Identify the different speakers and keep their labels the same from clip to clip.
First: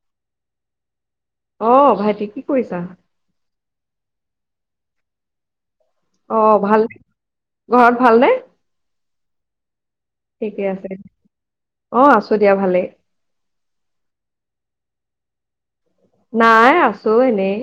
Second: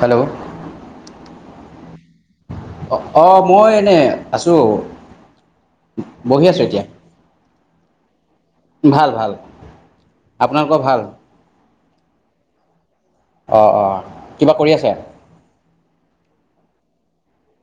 Speaker 1: Hello.
Speaker 2: অঁ, ' ভাইটি কি কৰিছা?
Speaker 1: অ', অঁ' মই এনেই আছোঁ।
Speaker 2: অ
Speaker 1: বহি আছো
Speaker 2: ভাল
Speaker 1: এতিয়া।
Speaker 2: ঘৰত ভালনে?
Speaker 1: ভাল, ভাল।
Speaker 2: ঠিকে
Speaker 1: আপোনালোকৰ
Speaker 2: আছে।
Speaker 1: ভাল
Speaker 2: [unintelligible] অ, আছো দিয়া ভালেই।
Speaker 1: অঁ অঁ, কিবা কৰি আছা?
Speaker 2: নাই আছো এনেই,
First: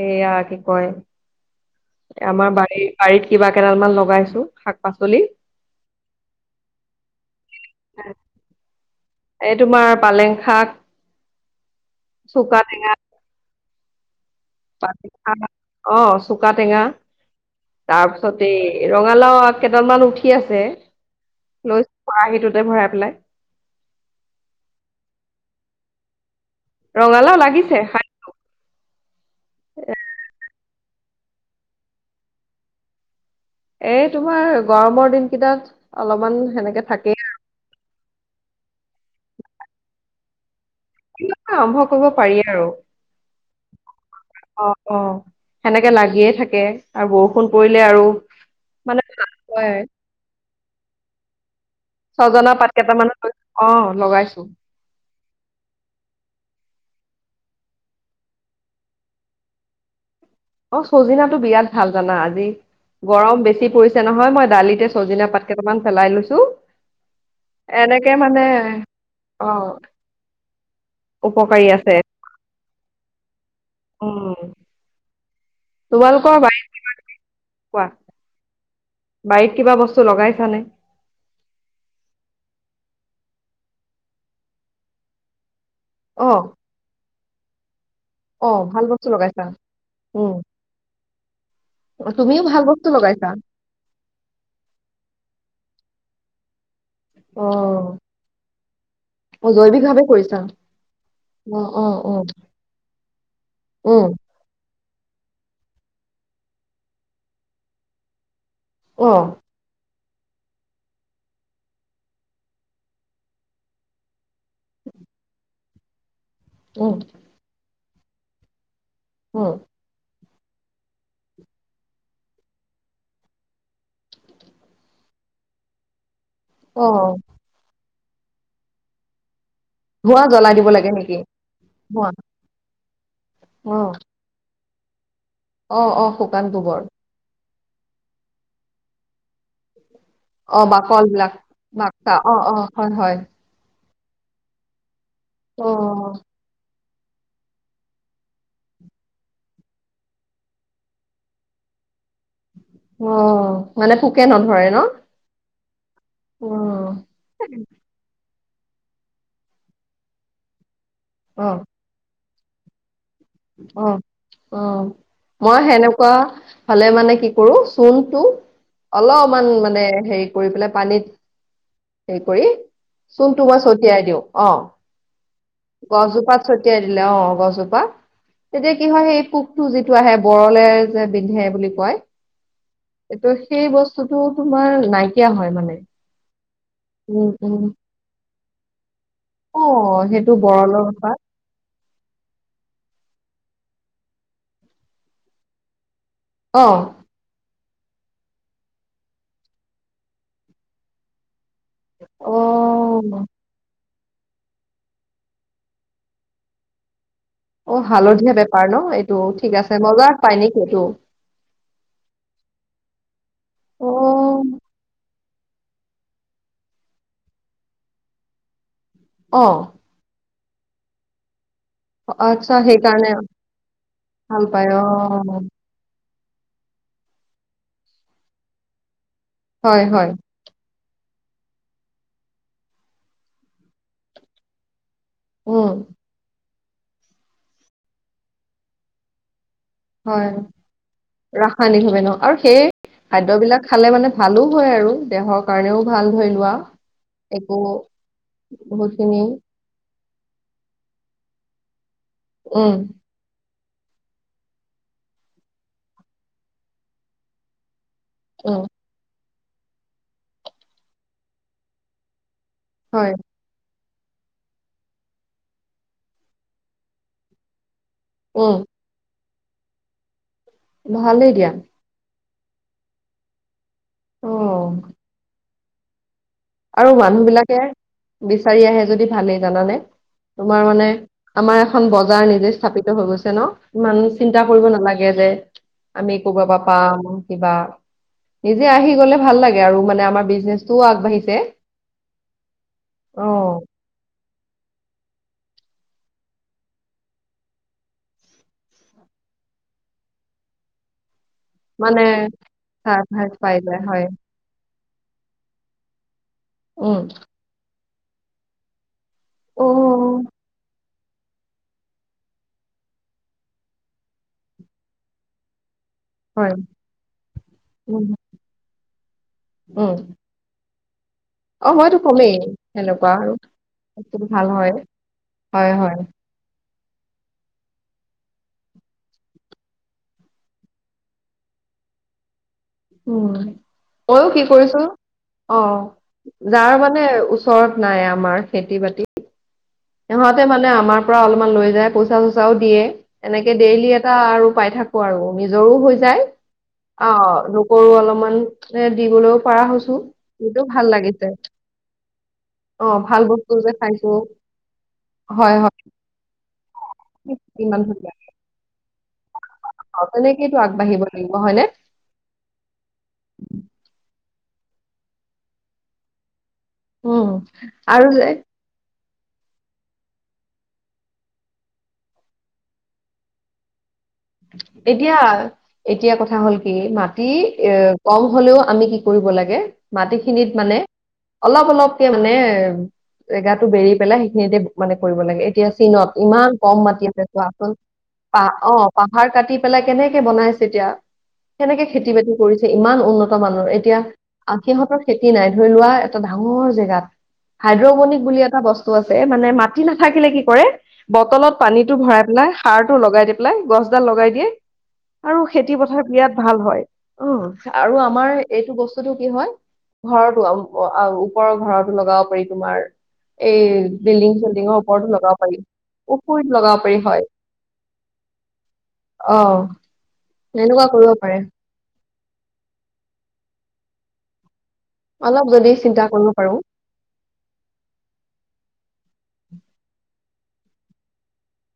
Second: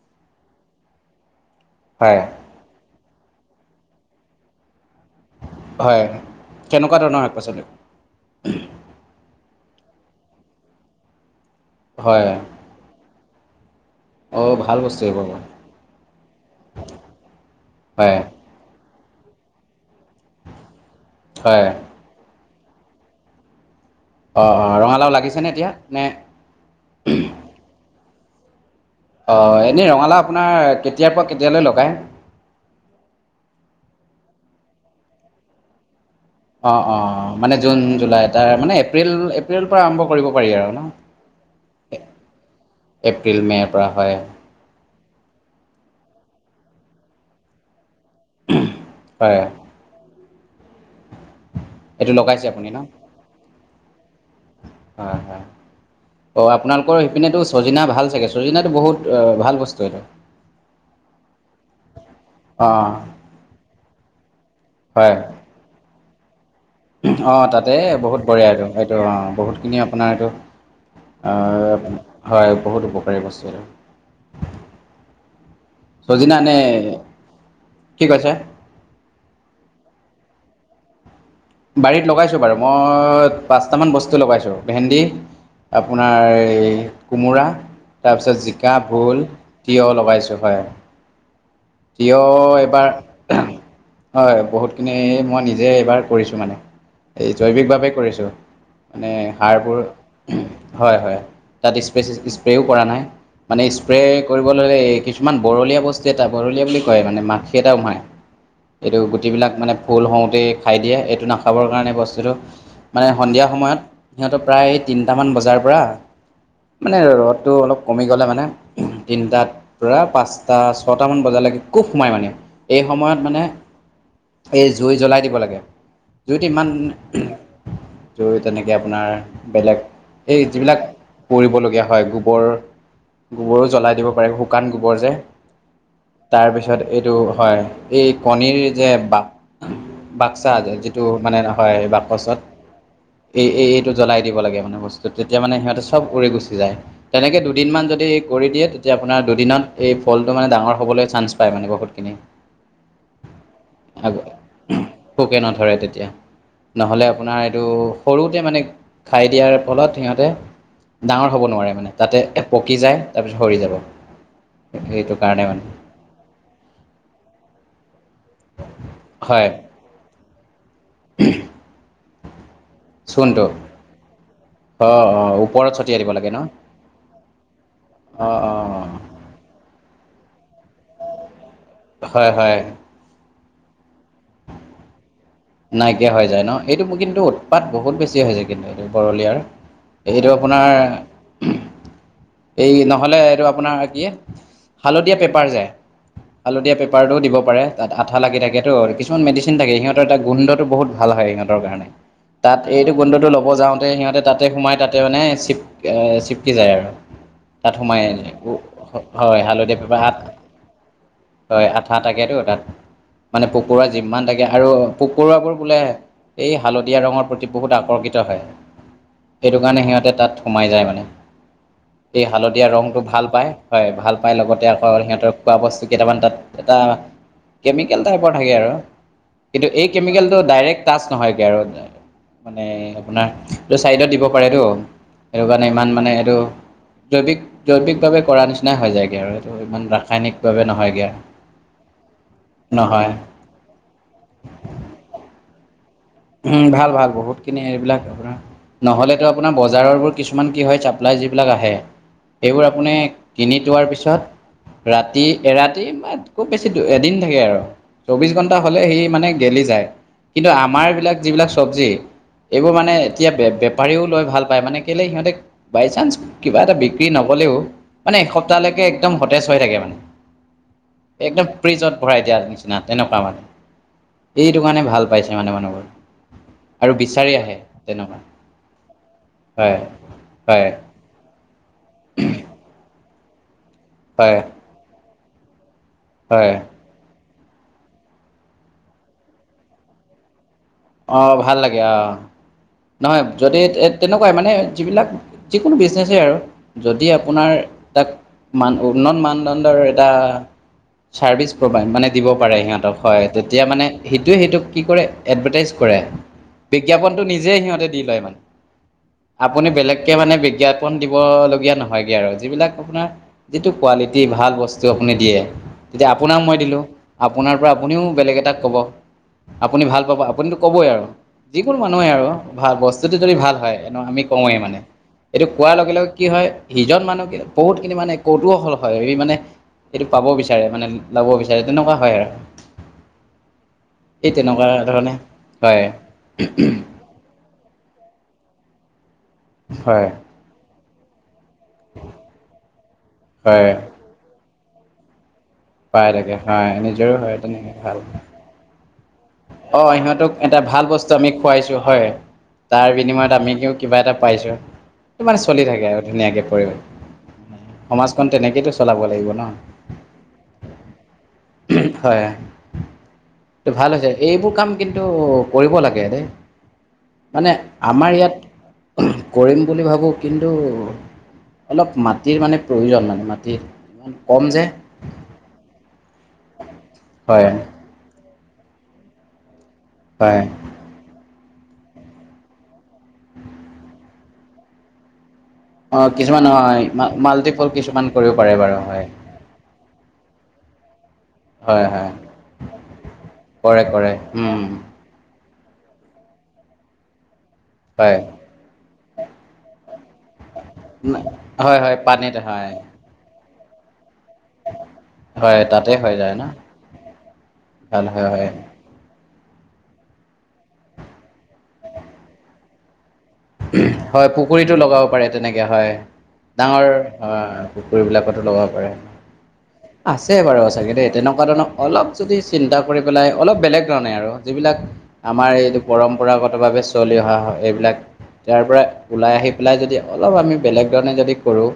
Speaker 2: এইয়া কি কয়
Speaker 1: হয়
Speaker 2: আমাৰ বাৰীৰ, বাৰীত কিবা কেইডাল মান লগাইছো, শাক-পাচলি।
Speaker 1: হয়, কেনেকুৱা ধৰণৰ শাক-পাচলি?
Speaker 2: এই, তোমাৰ পালেং শাক
Speaker 1: হয়
Speaker 2: চুকা টেঙা
Speaker 1: অঁ ভাল বস্তু এইবোৰ
Speaker 2: অ', চুকা টেঙা,
Speaker 1: হয়
Speaker 2: তাৰপিছত দেই ৰঙালাও আগ কেইডাল মান উঠি আছে
Speaker 1: হয়
Speaker 2: লৈছো খৰাহীটোতে ভৰাই পেলাই।
Speaker 1: অ'অ' ৰঙালাও লাগিছেনে এতিয়া নে
Speaker 2: ৰঙালাও লাগিছে হয়।
Speaker 1: অ'এনেই ৰঙালাও আপোনাৰ কেতিয়াৰ পৰা কেতিয়ালৈ লগায়?
Speaker 2: এই তোমাৰ, গৰমৰ দিন কেইটাত অলমান
Speaker 1: অ' অ'মানে জুন, জুলাই, তাৰ এপ্ৰিল-এপ্ৰিলৰ পৰা আৰম্ভ কৰিব পাৰি আৰু ন'।
Speaker 2: [unintelligible] আৰম্ভ কৰিব পাৰি আৰু।
Speaker 1: এপ্ৰিল মে'ৰ পৰা হয়
Speaker 2: অ'অ'সেনেকে লাগিয়ে থাকে আৰু বৰষুণ পৰিলে আৰু মানে ভাল
Speaker 1: হয়
Speaker 2: কৈ
Speaker 1: এইটো লগাইছে
Speaker 2: ছজনা
Speaker 1: আপুনি
Speaker 2: পাত
Speaker 1: ন
Speaker 2: কেইটামানো লৈছ অ'লগাইছো।
Speaker 1: হয়, হয়। অ'আপোনালোকৰ সেইপিনে চজিনা ভাল চাগে ছজিনাটো বহুত ভাল বস্তু এইটো।
Speaker 2: অ' চজিনা টো বিৰাট ভাল জানা আজি
Speaker 1: অ
Speaker 2: গৰম বেছি পৰিছে নহয় মই দালিতে
Speaker 1: হয়
Speaker 2: চজিনা পাত কেইটামান পেলাই লৈছো।
Speaker 1: অ' তাতে
Speaker 2: এনেকে
Speaker 1: বহুত
Speaker 2: মানে
Speaker 1: বঢ়িয়া এইটো, এইটো অ' বহুতখিনি আপোনাৰ এইটো
Speaker 2: উপকাৰী আছে
Speaker 1: অ'হয় বহুত উপকাৰী বস্তু আৰু এইটো।
Speaker 2: উম তোমালোকৰ
Speaker 1: চজিনা আনে,
Speaker 2: বাৰীত কোৱা
Speaker 1: কি কৈছে?
Speaker 2: বাৰীত কিবা বস্তু লগাইছানে?
Speaker 1: বাৰীত লগাইছোঁ বাৰু মই পাঁচটামান বস্তু লগাইছোঁ ভেন্দি আপোনাৰ
Speaker 2: অ
Speaker 1: এই কোমোৰা তাৰপিছত
Speaker 2: অ
Speaker 1: জিকা,
Speaker 2: ভাল বস্তু
Speaker 1: ভোল,
Speaker 2: লগাইছা
Speaker 1: তিয়হ
Speaker 2: উম
Speaker 1: লগাইছোঁ হয়।
Speaker 2: অ,
Speaker 1: তিয়হ
Speaker 2: তুমিও ভাল
Speaker 1: এইবাৰ
Speaker 2: বস্তু লগাইছা
Speaker 1: হয়, বহুতখিনি এই মই নিজে এইবাৰ কৰিছোঁ মানে এই
Speaker 2: অ
Speaker 1: জৈৱিকভাৱেই কৰিছোঁ। মানে
Speaker 2: অ
Speaker 1: সাৰবোৰ
Speaker 2: জৈৱিকভাৱে কৰিছা
Speaker 1: হয়, হয়
Speaker 2: অ অ
Speaker 1: তাত
Speaker 2: অ
Speaker 1: স্প্ৰে [unintelligible] কৰা নাই। মানে স্প্ৰে
Speaker 2: উম
Speaker 1: কৰিব ল'লে এই কিছুমান বৰলীয়া বস্তু এটা বৰলীয়া বুলি কয় মানে মাখি এটা সোমাই এইটো
Speaker 2: অ
Speaker 1: গুটিবিলাক মানে ফুল হওঁতেই খাই দিয়ে, এইটো নাখাবৰ কাৰণে বস্তুটো মানে সন্ধিয়া সময়ত সিহঁতক প্ৰায় তিনিটামান বজাৰ পৰা
Speaker 2: উম
Speaker 1: মানে ৰ'দটো অলপ কমি গ'লে মানে
Speaker 2: উম,
Speaker 1: তিনিটাত পুৰা পাঁচটা, ছটামান বজালৈকে কুফ সোমায় মানে এই সময়ত মানে এই জুই জ্বলাই দিব লাগে। জুইত ইমান
Speaker 2: অ',
Speaker 1: জুই তেনেকে আপোনাৰ বেলেগ
Speaker 2: ধোঁৱা
Speaker 1: এই
Speaker 2: জ্বলাই দিব
Speaker 1: যিবিলাক
Speaker 2: লাগে নেকি?
Speaker 1: পৰিবলগীয়া
Speaker 2: ধোঁৱা
Speaker 1: হয় গোবৰ গোবৰো জ্বলাই দিব পাৰে শুকান গোবৰ যে।
Speaker 2: অ'অ'
Speaker 1: তাৰপিছত এইটো হয়, এই কণীৰ যে বাক বাক্সা
Speaker 2: অ',
Speaker 1: যিটো
Speaker 2: বাকলবিলাক
Speaker 1: মানে নহয়
Speaker 2: বাক্সা
Speaker 1: বাকচত
Speaker 2: অ', অ', হয়, হয়,
Speaker 1: এই-এইটো জ্বলাই দিব লাগে মানে বস্তুটো তেতিয়া মানে সিহঁতে চব
Speaker 2: অ',
Speaker 1: উৰি গুচি যায়। তেনেকে দুদিনমান যদি কৰি দিয়ে তেতিয়া আপোনাৰ দুদিনত এই ফলটো মানে ডাঙৰ সকলোৱে চান্ঞ্চ পায় মানে বহুতখিনি।
Speaker 2: অ', মানে পোকে
Speaker 1: আগলে
Speaker 2: নধৰে ন?
Speaker 1: পোকে নধৰে তেতিয়া।
Speaker 2: অ',
Speaker 1: নহ'লে আপোনাৰ এইটো সৰুতে মানে খাই দিয়াৰ ফলত সিহঁতে ডাঙৰ হ'ব
Speaker 2: অ',
Speaker 1: নোৱাৰে মানে তাতে পকি যায়। তাৰপিছত সৰি যাব
Speaker 2: অ'অ'
Speaker 1: সেইটো কাৰণে
Speaker 2: মই
Speaker 1: মানে
Speaker 2: হেনেকুৱা হ'লে মানে কি কৰো চূণটো
Speaker 1: হয়
Speaker 2: অলপমান মানে হেৰি কৰি পেলাই পানীত হেৰি কৰি চূণটো মই ছটিয়াই দিওঁ অ।
Speaker 1: অ অ ওপ
Speaker 2: গছজোপাত ছটিয়াই দিলে অ গছজোপা
Speaker 1: অঁ
Speaker 2: তেতিয়া
Speaker 1: অঁ
Speaker 2: কি হয় সেই পোক, টো যিটো আহে বৰলে যে বিন্ধে বুলি,
Speaker 1: হয় হয়।
Speaker 2: সেইটো সেই বস্তুটো তোমাৰ নাইকিয়া হয়। মানে।
Speaker 1: নাইকিয়া হৈ যায় ন এইটো কিন্তু
Speaker 2: উম, উম।
Speaker 1: উৎপাত বহুত বেছি হৈ যায় কিন্তু এইটো বৰলীয়াৰ।
Speaker 2: অ',
Speaker 1: এইটো
Speaker 2: সেইটো
Speaker 1: আপোনাৰ।
Speaker 2: বৰলৰ বেপাৰ
Speaker 1: এই নহ'লে এইটো আপোনাৰ দিয়ে, হালধীয়া পেপাৰ যে, হালধীয়া
Speaker 2: অ',
Speaker 1: পেপাৰটো দিব পাৰে। তাত আঠা লাগি থাকেটো কিছুমান মেডিচিন থাকে সিহঁতৰ এটা গোন্ধটো বহু ভাল হয় ইহঁত। কাৰণে তাত এইটো
Speaker 2: অ',
Speaker 1: গোন্ধটো ল'ব যাওঁ। তে সিহঁতে তাতে সোমাই তাতে মানে চিপ চিপকি যায় আৰু, তাত
Speaker 2: অ',
Speaker 1: সোমাই
Speaker 2: হালধীয়া বেপাৰ ন' এইটো
Speaker 1: হয়
Speaker 2: ঠিক আছে
Speaker 1: হালধীয়া পেপাৰ
Speaker 2: বজাৰত
Speaker 1: আঠ।
Speaker 2: পায় নেকি এইটো?
Speaker 1: হয় আঠা থাকেতো তাত। মানে পোক পৰুৱা যিমান
Speaker 2: অ',
Speaker 1: থাকে আৰু পোক পৰুৱা বোৰ বোলে, এই হালধীয়া ৰঙৰ প্ৰতি বহুত আকৰ্ষিত হয় সেইটো
Speaker 2: অ',
Speaker 1: কাৰণে সিহঁতে তাত সোমাই যায় মানে। এই
Speaker 2: আচ্ছা
Speaker 1: হালধীয়া ৰংটো
Speaker 2: সেইকাৰণে
Speaker 1: ভাল পায় হয় ভাল পায় লগতে আকৌ সিহঁতৰ খোৱা বস্তু কেইটামান তাত, এটা কেমিকেল টাইপৰ থাকে আৰু কিন্তু
Speaker 2: হয়,
Speaker 1: এই
Speaker 2: হয়,
Speaker 1: কেমিকেল, টো ডাইৰেক্ট টাচ নহয়গে আৰু, মানে আপোনাৰ এইটো চাইডত দিব পাৰেতো সেইটো কাৰণে
Speaker 2: উম,
Speaker 1: ইমান মানে এইটো, জৈৱিক জৈৱিকভাৱে কৰা নিচিনাই হৈ যায়গে আৰু। এইটো ইমান
Speaker 2: হয়
Speaker 1: ৰাসায়নিকভাৱে নহয়গৈ
Speaker 2: ৰাসায়নিক ভাৱে ন, আৰু সেই
Speaker 1: নহয়
Speaker 2: খাদ্যবিলাক খালে মানে ভালো হয় আৰু দেহৰ। কাৰণেও ভাল ধৰি লোৱা
Speaker 1: উম, ভাল ভাল বহুতখিনি
Speaker 2: একো বহুতখিনি।
Speaker 1: বজাৰবোৰ কিছুমান কি হয় চাপ্লাই যিবিলাক আহে সেইবোৰ
Speaker 2: উম,
Speaker 1: আপুনি, কিনি থোৱাৰ পিছত ৰাতি এৰাতি বা খুব বেছি এদিন থাকে আৰু। চৌবিশ ঘণ্টা
Speaker 2: উম,
Speaker 1: হ'লে সি মানে গেলি যায় কিন্তু আমাৰ যিবিলাক চব্জি। এইবোৰ মানে
Speaker 2: হয়,
Speaker 1: এতিয়া বে বেপ বেপাৰীও লৈ ভাল পায় মানে কেলে সিহঁতে বাই চান্স কিবা এটা বিক্ৰী নগ'লেও, মানে
Speaker 2: উম,
Speaker 1: এসপ্তাহলৈকে একদম সতেজ হৈ থাকে মানে
Speaker 2: ভালেই
Speaker 1: একদম
Speaker 2: দিয়া
Speaker 1: ফ্ৰিজত ভৰাই দিয়া নিছিনা। নিচিনা তেনেকুৱা মানে এইটো
Speaker 2: অ'।
Speaker 1: কাৰণে ভাল পাইছে মানে মানুহবোৰে।
Speaker 2: আৰু মানুহ বিলাকে
Speaker 1: তেনেকুৱা
Speaker 2: বিচাৰি আহে যদি ভালেই
Speaker 1: হয়
Speaker 2: জানানে তোমাৰ
Speaker 1: হয়
Speaker 2: মানে, আমাৰ এখন বজাৰ নিজে স্থাপিত হৈ গৈছে ন ইমান
Speaker 1: হয়
Speaker 2: চিন্তা কৰিব নালাগে যে, আমি কৰবাৰ
Speaker 1: হয়
Speaker 2: পৰা পাম। কিবা নিজে আহি গ'লে ভাল লাগে আৰু মানে আমাৰ বিজনেচটোও আগ,
Speaker 1: অঁ ভাল লাগে অ নহয়
Speaker 2: অ
Speaker 1: যদি ইয়াত তেনেকুৱাই মানে যিবিলাক যিকোনো বিজনেছেই আৰু যদি আপোনাৰ তাক, মান উন্নযত মানদণ্ডৰ এটা চাৰ্ভিচ, মানে দিব পাৰে সিহঁতক হয়
Speaker 2: সাজ পাই
Speaker 1: তেতিয়া
Speaker 2: যায়
Speaker 1: মানে
Speaker 2: হয়
Speaker 1: সেইটোৱে সেইটোক কি কৰে এডভাৰ্টাইজ, দিব পাৰে
Speaker 2: উম
Speaker 1: বিজ্ঞাপনটো নিজে সিহঁতে দি লয়
Speaker 2: অ
Speaker 1: আপুনি বেলেগ, একে মানে বিজ্ঞাপন দিব লগীয়া নহয়গে আৰু যিবিলাক আপোনাৰ, যিটো কোৱালিটি ভাল বস্তু আপুনি দিয়ে। এতিয়া আপোনাক
Speaker 2: হয়
Speaker 1: মই দিলোঁ আপোনাৰ পৰা আপুনিও
Speaker 2: উম
Speaker 1: বেলেগ এটাক ক'ব আপুনি
Speaker 2: উম
Speaker 1: ভাল পাব, আপুনিটো ক'বই আৰু।
Speaker 2: অ
Speaker 1: যিকোনো
Speaker 2: মইতো
Speaker 1: মানুহে আৰু
Speaker 2: কমেই
Speaker 1: ভা
Speaker 2: সেনেকুৱা
Speaker 1: বস্তুটো
Speaker 2: আৰু
Speaker 1: যদি ভাল হয়। এনু আমি
Speaker 2: বস্তুটো ভাল
Speaker 1: কওঁৱেই
Speaker 2: হয়
Speaker 1: মানে এইটো
Speaker 2: হয়
Speaker 1: কোৱাৰ লগে
Speaker 2: হয়
Speaker 1: লগে কি হয়, সিজন মানুহ কি বহুতখিনি মানে কৌতুহল হয় এই মানে। সেইটো পাব বিচাৰে, মানে লব বিচাৰে তেনেকুৱা হয় আৰু।
Speaker 2: উম মইও
Speaker 1: এই
Speaker 2: কি
Speaker 1: তেনেকুৱা
Speaker 2: কৰিছো
Speaker 1: ধৰণে
Speaker 2: অ
Speaker 1: হয়
Speaker 2: যাৰ মানে ওচৰত নাই আমাৰ খেতি-বাতি।
Speaker 1: হয়
Speaker 2: সিহঁতে মানে আমাৰ পৰা অলপমান লৈ যায়। পইচা-চইচাও দিয়ে এনেকে
Speaker 1: হয়
Speaker 2: ডেইলি এটা আৰু পাই থাকো আৰু নিজৰো হৈ
Speaker 1: পাই
Speaker 2: যায়
Speaker 1: থাকে হয় নিজৰো হয়
Speaker 2: অ' লোকৰো অলপমান। এ দিবলওঁ।
Speaker 1: অ' সিহঁতক এটা ভাল বস্তু আমি খুৱাইছো হয়। তাৰ
Speaker 2: অ ভাল
Speaker 1: বিনিময়ত
Speaker 2: বস্তু
Speaker 1: আমি কিউ
Speaker 2: যে
Speaker 1: কিবা
Speaker 2: খাইছো
Speaker 1: এটা পাইছো। সিমানে
Speaker 2: হয়
Speaker 1: চলি থাকে আৰু ধুনীয়াকে কৰি,
Speaker 2: হয় ইমান ধুনীয়া
Speaker 1: সমাজখন তেনেকেইতো চলাব লাগিব ন
Speaker 2: অ সেনেকেইটো আগবঢ়িব লাগিব হয় নে।
Speaker 1: হয় এইটো ভাল হৈছে। এইবোৰ কাম কিন্তু কৰিব লাগে দেই,
Speaker 2: উম
Speaker 1: মানে
Speaker 2: আৰু
Speaker 1: আমাৰ
Speaker 2: যে
Speaker 1: ইয়াত কৰিম বুলি ভাবোঁ কিন্তু অলপ মাটিৰ মানে প্ৰয়োজন মানে মাটিৰ কম যে
Speaker 2: এতিয়া এতিয়া কথা হ'ল কি মাটি
Speaker 1: হয়
Speaker 2: এ কম হ'লেও আমি কি কৰিব লাগে
Speaker 1: হয়
Speaker 2: মাটিখিনিত মানে অলপ, অলপকে মানে জেগাটো বেৰি পেলাই সেইখিনিতে মানে কৰিব লাগে এতিয়া চীনত
Speaker 1: অঁ কিছুমান
Speaker 2: ইমান কম
Speaker 1: হয়
Speaker 2: মাটি আছে
Speaker 1: মাল্টিপল
Speaker 2: চোৱাচোন
Speaker 1: কিছুমান কৰিব
Speaker 2: পা
Speaker 1: পাৰে
Speaker 2: অ
Speaker 1: বাৰু হয়
Speaker 2: পাহাৰ কাটি পেলাই কেনেকে বনাইছে এতিয়া।
Speaker 1: হয়
Speaker 2: কেনেকে
Speaker 1: হয়
Speaker 2: খেতি- বাতি কৰিছে ইমান উন্নত মানৰ
Speaker 1: কৰে
Speaker 2: এতিয়া
Speaker 1: কৰে
Speaker 2: আহ
Speaker 1: উম
Speaker 2: সিহঁতৰ খেতি নাই ধৰি লোৱা এটা ডাঙৰ জেগাত হাইড্ৰবনিক
Speaker 1: হয়
Speaker 2: বুলি এটা বস্তু আছে এ মানে মাটি নাথাকিলে কি কৰে বটলত
Speaker 1: হয়
Speaker 2: পানীটো
Speaker 1: হয়
Speaker 2: ভৰাই
Speaker 1: পানীত
Speaker 2: পেলাই,
Speaker 1: হয়
Speaker 2: সাৰটো লগাই দি পেলাই, গছডাল লগাই দিয়ে আৰু
Speaker 1: হয়
Speaker 2: খেতি
Speaker 1: তাতে
Speaker 2: পথাৰ
Speaker 1: হৈ যায়
Speaker 2: বিৰাট
Speaker 1: ন
Speaker 2: ভাল হয়। অ', আৰু
Speaker 1: ভাল হয়
Speaker 2: আমাৰ
Speaker 1: হয়
Speaker 2: এইটো বস্তুটো কি হয় ঘৰতো আৰু আৰু ওপৰৰ ঘৰতো লগাব পাৰি তোমাৰ। এই
Speaker 1: হয়
Speaker 2: বিল্ডিং-
Speaker 1: পুখুৰীতো
Speaker 2: চিল্ডিঙৰ ওপৰতো
Speaker 1: পাৰে
Speaker 2: লগাব পাৰি
Speaker 1: তেনেকে
Speaker 2: পুখুৰীত লগাব পাৰি হয়।
Speaker 1: পুকুৰীবিলাকতো লগাব পাৰে।
Speaker 2: অ'।
Speaker 1: আছে বাৰু
Speaker 2: এনেকুৱা
Speaker 1: সঁচাকে দেই
Speaker 2: কৰিব পাৰে।
Speaker 1: তেনেকুৱা ধৰণৰ অলপ যদি চিন্তা কৰি পেলাই, অলপ বেলেগ ধৰণে আৰু যিবিলাক।
Speaker 2: অলপ
Speaker 1: আমাৰ
Speaker 2: যদি
Speaker 1: এইটো
Speaker 2: চিন্তা কৰিব পাৰো।
Speaker 1: পৰম্পৰাগতভাৱে চলি অহা হয় এইবিলাক। ইয়াৰ পৰা ওলাই আহি পেলাই যদি অলপ আমি বেলেগ ধৰণে যদি কৰো।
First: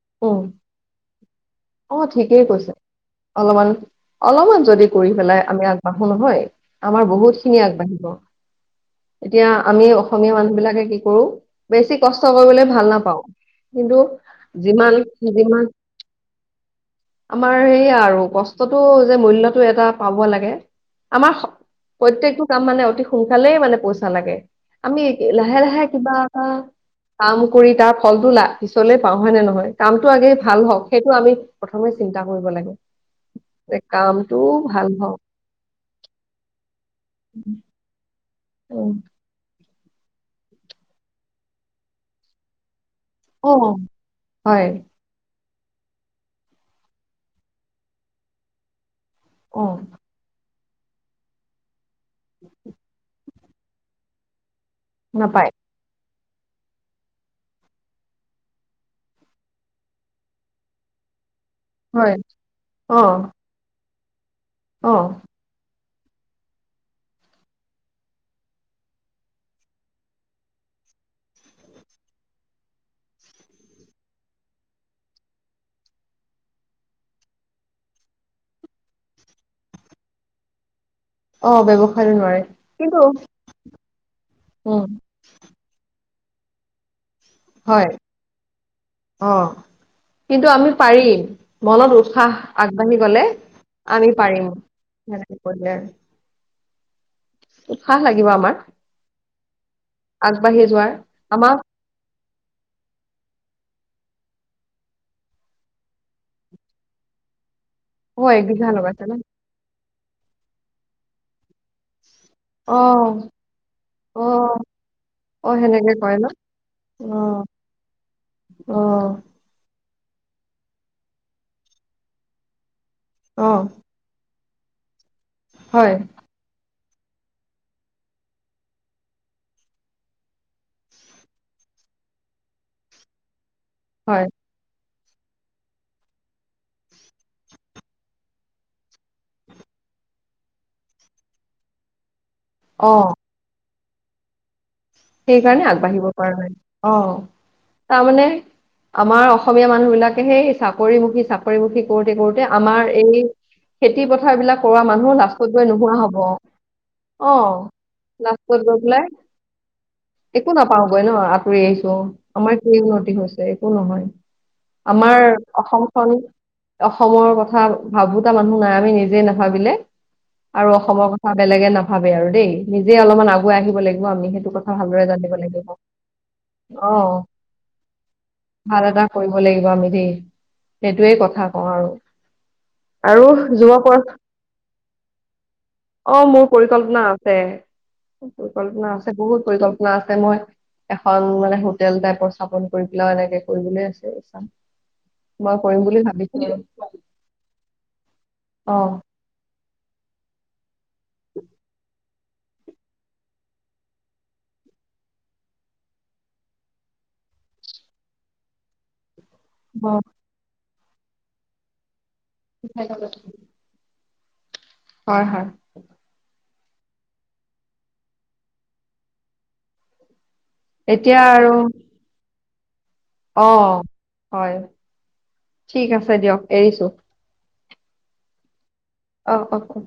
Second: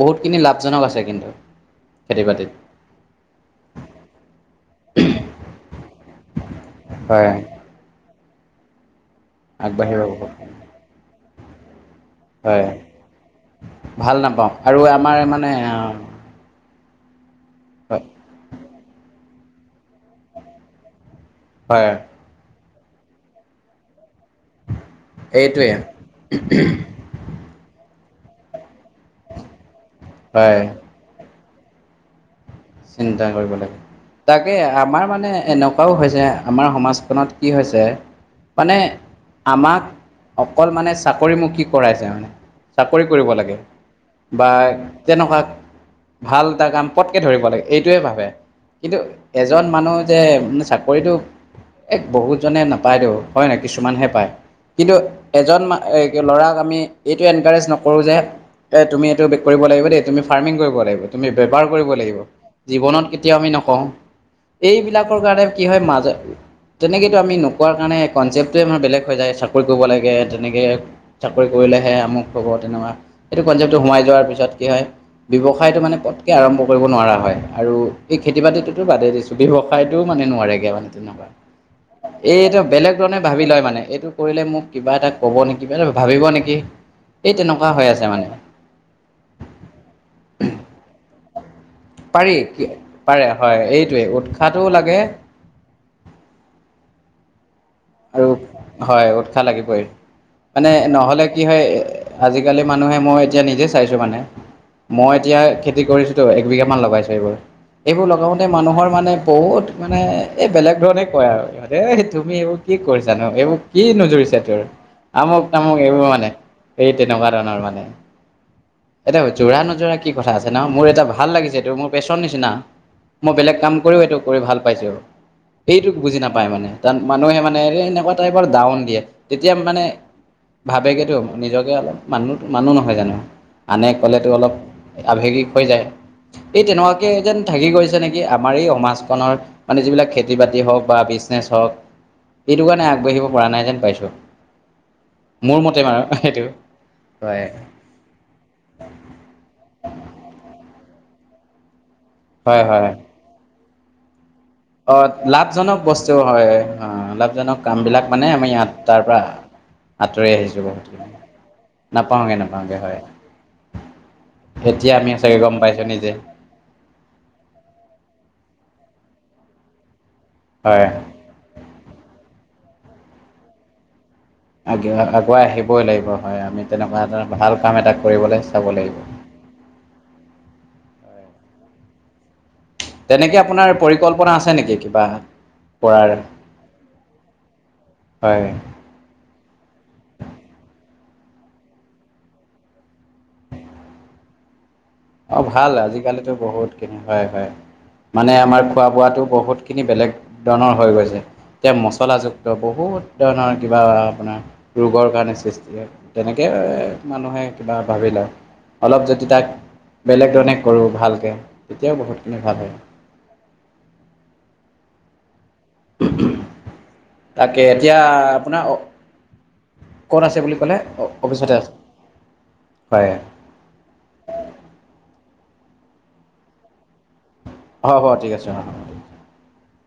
Speaker 1: বহুতখিনি
Speaker 2: উম,
Speaker 1: লাভজনক আছে কিন্তু
Speaker 2: অ'
Speaker 1: খেতি-
Speaker 2: ঠিকেই
Speaker 1: বাতিত
Speaker 2: কৈছে। অলপমান, অলপমান যদি কৰি পেলাই আমি আগবাঢ়ো নহয় আমাৰ
Speaker 1: হয়
Speaker 2: বহুত খিনি আগবাঢ়িব। এতিয়া আমি
Speaker 1: আগবাঢ়িব বহুত
Speaker 2: অসমীয়া মানুহ বিলাকে কি কৰো। বেছি কষ্ট কৰিবলে
Speaker 1: হয়
Speaker 2: ভাল নাপাওঁ কিন্তু
Speaker 1: ভাল নাপাওঁ আৰু
Speaker 2: যিমান
Speaker 1: আমাৰ মানে
Speaker 2: যিমান
Speaker 1: আ
Speaker 2: আমাৰ এয়া আৰু কষ্টটো যে মূল্যটো এটা পাব লাগে আমাৰ স
Speaker 1: হয়।
Speaker 2: প্রত্যকটো কাম মানে অতি সোনকালেই মানে পইচা লাগে। আমি লাহে,
Speaker 1: এইটোৱে
Speaker 2: লাহে কিবা এটা কাম কৰি তাৰ ফলটো লা- পিছলে পাওঁ হয় নে নহয় কামটো আগে
Speaker 1: হয়
Speaker 2: ভাল হওঁক। সেইটো আমি প্ৰথমে চিন্তা কৰিব লাগে।
Speaker 1: চিন্তা কৰিব
Speaker 2: যে
Speaker 1: লাগে।
Speaker 2: কামটো
Speaker 1: তাকে
Speaker 2: ভাল
Speaker 1: আমাৰ
Speaker 2: হওক
Speaker 1: মানে এনেকুৱাও হৈছে আমাৰ সমাজখনত কি হৈছে মানে
Speaker 2: উম।
Speaker 1: আমাক অকল মানে চাকৰিমুখী কৰাই চে মানে। চাকৰি কৰিব
Speaker 2: অ
Speaker 1: লাগে বা
Speaker 2: হয়
Speaker 1: তেনেকুৱা ভাল এটা কাম পটকৈ ধৰিব লাগে। এইটোৱে ভাবে কিন্তু এজন
Speaker 2: অ
Speaker 1: মানুহ যে চাকৰিটো এ বহুত জনে নাপায় ত হয় ন কিছুমানহে পায় কিন্তু
Speaker 2: নাপায়
Speaker 1: এজন মা এ ল'ৰাক আমি এইটো এনকাৰেজ নকৰোঁ যে এ তুমি এইটো কৰিব লাগিবেই তুমি ফাৰ্মিং কৰিব লাগিব। তুমি বেপাৰ কৰিব
Speaker 2: হয়
Speaker 1: লাগিব,
Speaker 2: অ
Speaker 1: জীৱনত কেতিয়াও আমি নকওঁ,
Speaker 2: অ
Speaker 1: এইবিলাকৰ কাৰণে কি হয় মাজত তেনেকেতো আমি নোকোৱাৰ কাৰণে কনচেপ্টোৱে আমাৰ বেলেগ হৈ যায় চাকৰি কৰিব লাগে তেনেকে চাকৰি কৰিলেহে আমু হ'ব তেনেকুৱা সেইটো কনচেপ্টটো সোমাই যোৱাৰ পিছত কি হয় ব্যৱসায়টো মানে পটকৈ আৰম্ভ কৰিব নোৱাৰা হয়। আৰু এই খেতি বাতিটোতো বাদেই দিছোঁ ব্যৱসায়টোও মানে নোৱাৰেগৈ মানে তেনেকুৱা।
Speaker 2: অ ব্যৱসায়ো নোৱাৰে
Speaker 1: এইটো বেলেগ
Speaker 2: কিন্তু
Speaker 1: ধৰণে ভাবি লয় মানে এইটো কৰিলে মোক
Speaker 2: উম
Speaker 1: কিবা এটা ক'ব নেকি মান ভাবিব নেকি এই তেনেকুৱা
Speaker 2: হয়
Speaker 1: হৈ আছে মানে।
Speaker 2: অ কিন্তু আমি পাৰিম। মনত
Speaker 1: পাৰি
Speaker 2: উৎসাহ আগবাঢ়ি গলে
Speaker 1: পাৰে হয় এইটোৱে
Speaker 2: আমি পাৰিম
Speaker 1: উৎসাহটোও লাগে
Speaker 2: সনেকে কৰিলে। উৎসাহ লাগিব
Speaker 1: আৰু
Speaker 2: আমাৰ
Speaker 1: হয় উৎসাহ লাগিবই,
Speaker 2: আগবাঢ়ি
Speaker 1: মানে
Speaker 2: যোৱাৰ
Speaker 1: নহ'লে কি
Speaker 2: আমাক
Speaker 1: হয় আজিকালি মানুহে মই এতিয়া নিজে চাইছো মানে মই এতিয়া খেতি কৰিছোতো একবিঘা মান লগাইছো এইবোৰ এইবোৰ
Speaker 2: অ
Speaker 1: লগাওঁতে
Speaker 2: একবিঘা
Speaker 1: মানুহৰ
Speaker 2: লগাইছে
Speaker 1: মানে
Speaker 2: ন
Speaker 1: বহুত মানে এই বেলেগ ধৰণে কয় আৰু ইিহঁতে তুমি এইবোৰ কি
Speaker 2: অ
Speaker 1: কৰিছানো এইবোৰ কি
Speaker 2: অ
Speaker 1: নোজুৰিছে তোৰ? আমুক
Speaker 2: অ
Speaker 1: তামুক
Speaker 2: সেনেকে
Speaker 1: এইবোৰ
Speaker 2: কয় ন
Speaker 1: মানে এই তেনেকুৱা ধৰণৰ মানে।
Speaker 2: অহ।
Speaker 1: এতিয়া যোৰা নোযোৰা কি কথা আছে ন মোৰ এটা ভাল লাগিছেটো মোৰ পেচন নিচিনা। মই
Speaker 2: অ
Speaker 1: বেলেগ কাম কৰিও এইটো কৰি ভাল পাইছো। সেইটোক
Speaker 2: হয়
Speaker 1: বুজি নাপায় মানে ত মানুহে মানে এনেকুৱা টাইপৰ ডাউন দিয়ে তেতিয়া মানে ভাবেগেতো নিজকে অলপ মানুহ মানুহ নহয় জানো আনে
Speaker 2: হয়
Speaker 1: ক'লেতো অলপ আৱেগিক হৈ যায়, এই তেনেকুৱাকৈ যেন থাকি গৈছে নেকি আমাৰ এই সমাজখনত মানে যিবিলাক বাতি হওঁক বা বিজনেচ হওঁক এইটো কাৰণে
Speaker 2: অ
Speaker 1: আগবাঢ়িব পৰা নাই যেন পাইছোঁ। মোৰ
Speaker 2: সেইকাৰণে
Speaker 1: মতে বাৰু
Speaker 2: আগবাঢ়িব পৰা
Speaker 1: সেইটো
Speaker 2: নাই অহ।
Speaker 1: হয়
Speaker 2: তাৰমানানে আমাৰ অসমীয়া মানুহ বিলাকে সেই চাকৰিমুখী চাকৰিমুখী কৰোতে কৰোতে
Speaker 1: হয় হয়
Speaker 2: আমাৰ এই খেতি পথাৰ বিলাক সৰু সুৰা
Speaker 1: অ'
Speaker 2: মানুহ লাষ্টত গৈ
Speaker 1: লাভজনক
Speaker 2: নোহোৱা
Speaker 1: বস্তু
Speaker 2: হব,
Speaker 1: হয়
Speaker 2: অ
Speaker 1: লাভজনক কামবিলাক মানে আমি
Speaker 2: লাষ্টত
Speaker 1: ইয়াত তাৰ
Speaker 2: গৈপিলাই
Speaker 1: পৰা আঁতৰি
Speaker 2: একো
Speaker 1: আহিছোঁ
Speaker 2: নাপাও গৈ
Speaker 1: বহুতখিনি
Speaker 2: ন আঁতৰি আহিছো
Speaker 1: নাপাওঁগে
Speaker 2: আমাৰ কি
Speaker 1: নাপাওঁগে হয়
Speaker 2: উন্নতি হৈছে একো নহয়।
Speaker 1: এতিয়া আমি
Speaker 2: আমাৰ
Speaker 1: চাগে গম
Speaker 2: অসম
Speaker 1: পাইছোঁ
Speaker 2: খন
Speaker 1: নিজে
Speaker 2: অসমৰ কথা ভাবোতা মানুহ নাই আমি নিজে নাভাবিলে আৰু
Speaker 1: হয়
Speaker 2: অসমৰ কথা বেলেগে নাভাবে আৰু দেই নিজে অলপমান আগুৱাই আহিব লাগিব আমি সেইটো কথা
Speaker 1: অ
Speaker 2: ভালদৰে জানিব
Speaker 1: আগুৱাই আহিবই লাগিব হয় আমি
Speaker 2: অ
Speaker 1: তেনেকুৱা এ ভাল কাম এটা কৰিবলৈ চাব লাগিব।
Speaker 2: ক'ব লাগিব আৰু দেই সেইটোৱে কথা কওঁ আৰু। আৰু
Speaker 1: তেনেকে আপোনাৰ
Speaker 2: যুৱ প্ৰ
Speaker 1: পৰিকল্পনা আছে নেকি কিবা? কৰাৰ
Speaker 2: অ মোৰ পৰিকল্পনা আছে,
Speaker 1: হয়
Speaker 2: পৰিকল্পনা আছে বহুত পৰিকল্পনা আছে মই এখন মানে হোটেল টাইপৰ স্থাপন কৰি পেলাইও এনেকে কৰিবলৈ আছে।
Speaker 1: অ',
Speaker 2: মই
Speaker 1: ভাল
Speaker 2: কৰিম বুলি
Speaker 1: আজি কালিতো
Speaker 2: ভাবিছো আৰু
Speaker 1: বহুত খিনি হয় হয় মানে আমাৰ
Speaker 2: অ
Speaker 1: খোৱা বোৱাতো বহুত [unintelligible] খিনি বেলেগ ধৰণৰ হৈ গৈছে। এতিয়া মচলাযুক্ত বহুত ধৰণৰ কিবা আপোনাৰ ৰোগৰ কাৰণে সৃষ্টি হয়। তেনেকে মানুহে কিবা ভাবি লে অলপ যদি তাক
Speaker 2: [unintelligible]
Speaker 1: বেলেগ ধৰণে কৰোঁ ভালকে তেতিয়াও বহুতখিনি ভাল হয়।
Speaker 2: [unintelligible] হয়, হয়।
Speaker 1: [unintelligible] তাকে এতিয়া আপোনাৰ ক'ত আছে বুলি ক'লে, অ'
Speaker 2: এতিয়া আৰু
Speaker 1: অফিচতে আছে হয়।
Speaker 2: অ' হয় ঠিক আছে দিয়ক এৰিছোঁ।
Speaker 1: হ'ব ঠিক আছে অ'।
Speaker 2: অ', অ', অ'।